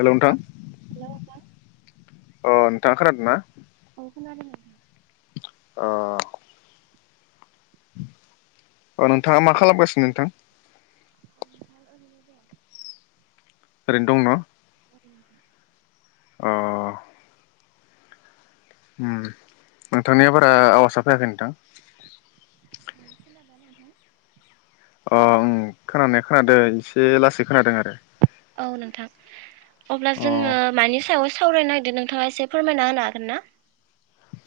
Hello नोंथां hello नोंथां अ नोथाङा खोनादना? खोनानो मोनदों अ अ नोथाङा मा खालामगासिनो नोथां। दोङो ओरैन दं न औ अ उम नोंथांनिया बारा आवासा फैयाखै नोथां। दा खोनाबायना नोंथां? अ उम खोनानाया खोनादों एसे लासै खोनादों आरो। औ नोथां अब्ला अ जोङो मानि सायाव सावरायनाय नोंथाङा एसे फोरमायना होनो हागोन ना।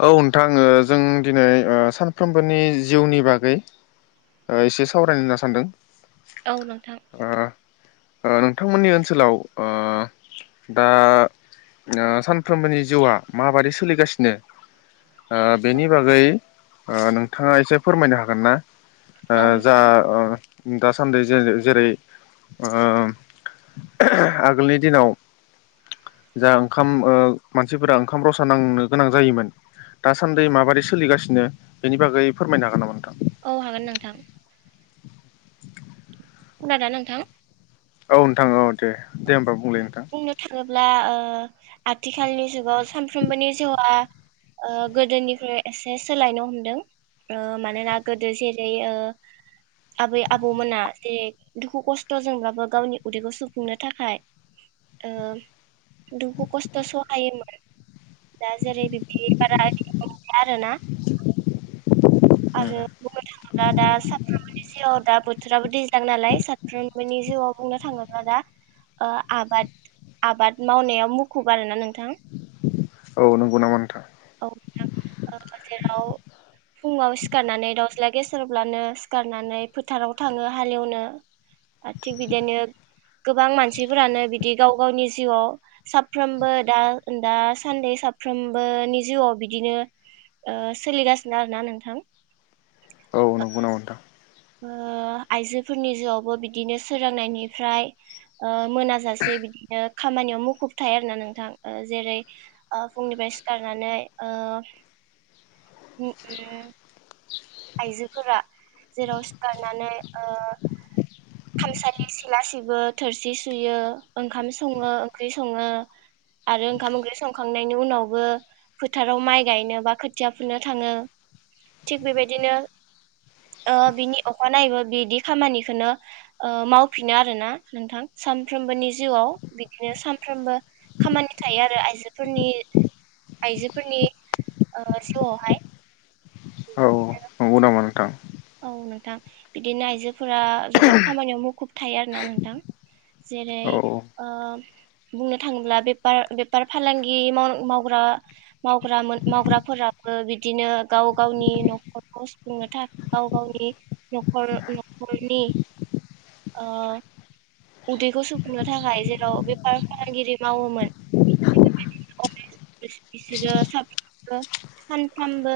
औ नोथां ओ जों दिनै ओ सानफ्रोमबोनि जिउनि बागै ओ एसे सावरायनो होनना सान्दों। औ नोंथां ओ नोंथांमोननि ओनसोलाव ओ दा ओ सानफ्रोमबोनि जिउआ माबादि सोलिगासिनो। ओ बेनि बागै ओ नोंथाङा एसे फोरमायनो हागोन ना? ओ औ जा नोंथां ओ दासान्दि जे जेरै ओ आगोलनि दिनाव जा ओंखाम ओ मानसिफोरा ओंखाम रसा नांनो गोनां जायोमोन दासान्दि माबादै सोलिगासिनो बेनि बागै फोरमायनो हागोन नामा नोंथां। औ हागोन नोंथां। खोनादोंना नोंथां। औ नोंथां औ दे दे होमबा बुंलाय नोंथां। अब्ला ओ आथिखालनि जुगाव सानफ्रोमबोनि जिउआ ओ गोदोनिफ्राय एसे सोलायनो हमदों ओ मानोना गोदो जेरै ओ आबै आबौमोना जेरै दुखु खस्थजोंबाबो गावनि उदैखौ सु फुंनो थाखाय ओ दुखु खस्थ सहायोमोन दा जेरै बिब्दि बिबदिनो मोनलिया आरोना आरो बुंनो थाङोब्ला दा सानफ्रामबोनि जिउआव दा बोथोराबो दैज्लां नालाय साफ्रोमबोनि जिउआव बुंनो थाङोब्ला दा ओ आबाद आबाद मावनायाव मुखुब आरोना नोंथां औ नंगौ नामा नोंथां औ नोंथां ओ जेराव फुङाव सिखारनानै दाउज्ला गेसेरब्लानो सिखारनानै फोथाराव थाङो हालेवनो आरो थिग बिदिनो गोबां मानसिफोरानो बिदि गाव गावनि जिउआव साफ्रोमबो दा दासान्द साफ्रोमबोनि जिउआव बिदिनो ओ सोलिगासिनो आरोना नों थां। औ नंगौनामा नोंथां। ओ आइजोफोरनि जिउावबो बिदिनो सोरोंनायनिफ्राय ओ मोनाजासे बिदिनो खामानियाव मुखुब थायो आरो ना नोंथां ओ जेरै ओ फुंनिफ्राय सिखारनानै ओ उम उम आइजोफोरा जेराव सिखारनानै ओ खामसालि सिला सिबो, थोरसि सुयो, ओंखाम सङो, ओंख्रि सङो आरो ओंखाम ओंख्रि संखांनायनि उनावबो फोथाराव माइ गायनो बा खोथिया फुनो थाङो। थिग बेबायदिनो ओ बिनि अखानायैबो बिदि खामानिखौनो ओ मावफिनो आरोना नोंथां सानफ्रोमबोनि जिउआव बिदिनो सानफ्रोमबो खामानि थायो आरो आइजोफोरनि आइजोफोरनि ओ जिउआवहाय औ नंगौ नामा नोंथां? औ नोंथां बिदिनो आइजोफोरा जोबोद खामानियाव मुखुब थायो आरोना नोंथां। जेरै औ ओ बुंनो थाङोब्ला बेफार बेफार फालांगि मावग्रा मावग्रा मावग्राफोराबो बिदिनो गाव गावनि नखरखौ सुफुंनो थाखाय गाव गावनि नखर नखरनि ओ उदैखौ सुफुंनो थाखाय जेराव बेफार फालांगिरि मावोमोन बिसोरो साफ्रोमबो सानफ्रामबो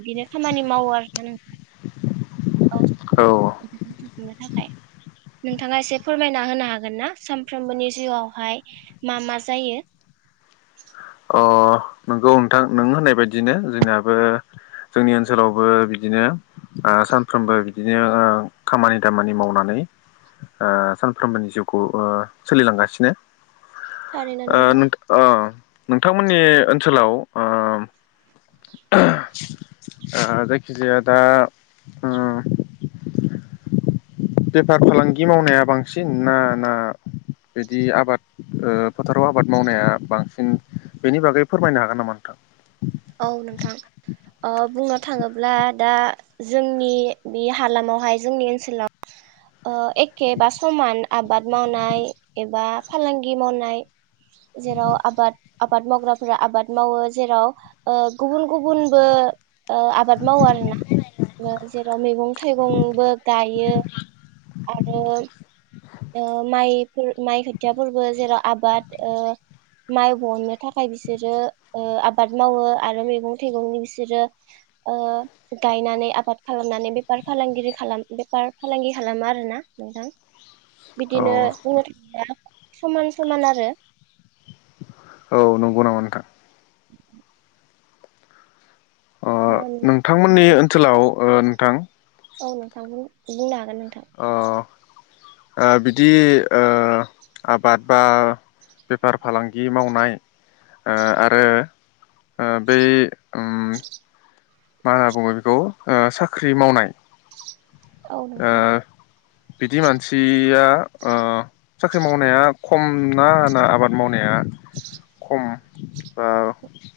बिदिनो खामानि मावो आरोना नोंथां। औ [unintelligible] [unintelligible] थाखाय नोंथाङा एसे फोरमायना होनो हागोन ना, सानफ्रोमबोनि जिउआवहाय मा मा जायो? अ नंगौ नोंथां नों होननाय बायदिनो जोंनियाबो जोंनि ओनसोलावबो बिदिनो ओ सानफ्रोमबो बिदिनो ओ खामानि दामानि मावनानै ओ सानफ्रोमबोनि जिउखौ ओ सोलिलांगासिनो थारैनो ओ नंगौ नोंथा अ नोंथांमोननि ओनसोलाव ओम ओ जायखिजाया दा उम बेफार फालांगि मावनाया बांसिन ना, ना बिदि आबाद ओ फोथाराव आबाद मावनाया बांसिन बेनि बागै फोरमायनो हागोन नामा नोंथां? औ नोंथां ओ बुंनो थाङोब्ला दा जोंनि बे हालामावहाय जोंनि ओनसोलाव ओ एखेबा समान आबाद मावनाय एबा फालांगि मावनाय जेराव आबाद आबाद मावग्राफोरा आबाद मावो जेराव ओ गुबुन गुबुनबो ओ आबाद मावो आरोना जेराव मैगं थाइगंबो गायो। आरो ओ माइफोर माइ खोथियाफोरबो जेराव आबाद ओ माइ बहननो थाखाय बिसोरो ओ आबाद मावो आरो मैगं थाइगंनि बिसोरो ओ गायनानै आबाद खालामनानै बेफार फालांगिरि खालाम बेफार फालांगि खालामो आरोना नोंथां। औ बिदिनो बुंनो थाङोब्ला समान समान आरो औ नंगौ नामा नोंथां अ ओ नोंथांमोननि ओनसोलाव ओ नोंथां औ नोंथां बुं-बुंनो हागोन नोंथां। अ ओ बिदि ओ आबाद बा बेफार फालांगि मावनाय ओ आरो ओ बै ओम मा होनना बुङो बेखौ ओ साख्रि मावनाय औ ओ नोंथां। बिदि मानसिया ओ साख्रि मावनाया खम ना ना आबाद मावनाया खम बा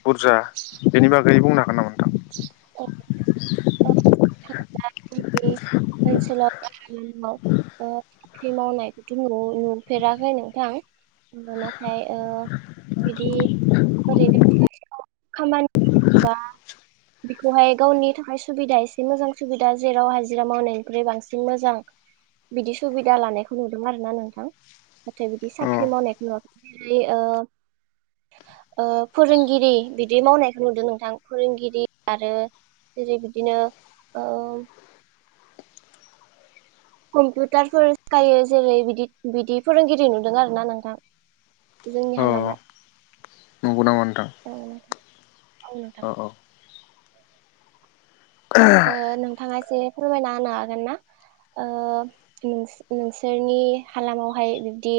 बुरजा बेनि बागै बुंनो हागोन नामा नोंथां? औ नोंथां। ओ थाङला जोंनि ओनसोलाव साख्रि माव ओ साख्रि मावनाय नुफेराखै नोंथां। [unintelligible] नाथाय ओ बिदि ओरैनो [unintelligible] खामानि बा बेखौहाय गावनि थाखाय सु सुबिदा एसे मोजां सुबिदा जेराव हाजिरा मावनायनिख्रुय बांसिन मोजां बिदि सुबिदा लानायखौ नुदों आरो ना नोंथां। नाथाय बिदि साख्रि मावनायखौ नुवाखै जेरै ओ ओ फोरोंगिरि बिदि मावनायखौ नुदों नोंथां फोरोंगिरि आरो जेरै बि बिदिनो ओ कम्पिउटारफोर सिखायो जेरै बिदि बिदि फोरोंगिरि नुदों आरोना नोंथां जोंनि अ हालामाव नंगौ नामा नोंथां? औ नोंथां औ नोंथां। ओ नोंथाङा एसे फोरमायना होनो हागोन ना? ओ नों-नोंसोरनि हालामावहाय बिब्दि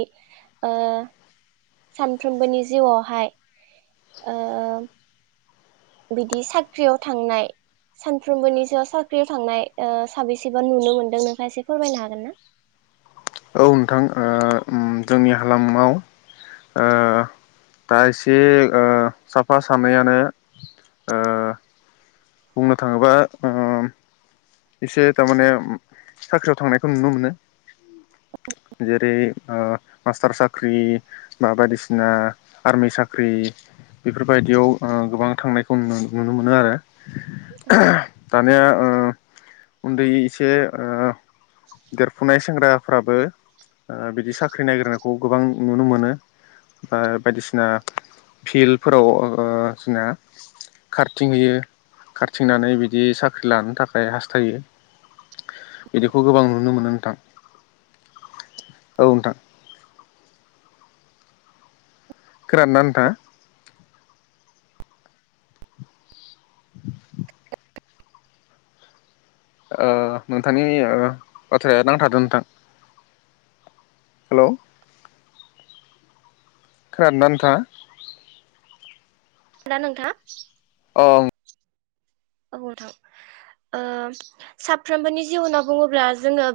ओ सानफ्रोमबोनि जिउआवहाय ओ बिदि साख्रियाव थांनाय सानफ्रोमबोनि सो साख्रियाव थांनाय ओ साबेसेबा नुनो मोनदों नोंथाङा एसे फोरमायनो हागोन ना? औ नोंथां ओ ओम जोंनि हालामाव ओ दा एसे ओ साफा सानैयानो ओ बुंनो थाङोबा ओम एसे थामाने साख्रियाव थांनायखौ नुनो मोनो जेरै ओ मास्टार साख्रि बा बायदिसिना आर्मि साख्रि बेफोरबायदियाव ओ गोबां थांनायखौ नुनो मोनो आरो औ [unintelligible] दानिया ओ उन्दै एसे ओ देरफुनाय सेंग्राफ्राबो ओ बिदि साख्रि नायग्रो नांग खौ गोबां नुनो मोनो आ बायदिसिना फिल्डफोराव ओ जोंना खारथिंहयो खारथिंनानै बिदि साख्रि लानो थाखाय फ्राय हास्थायो बिदिखौ गोबां नुनो मोनो नोंथां औ नोंथां खोनादोना नोंथाङा ओ नोंथांनि बाथ्राया नांथादों नोंथां हेलौ खोनादोंना नोंथाङा ना नोंथाङा औ औ नोंथां ओ साफ्रोमबोनि जिउ होनना बुङोब्ला जोङो बे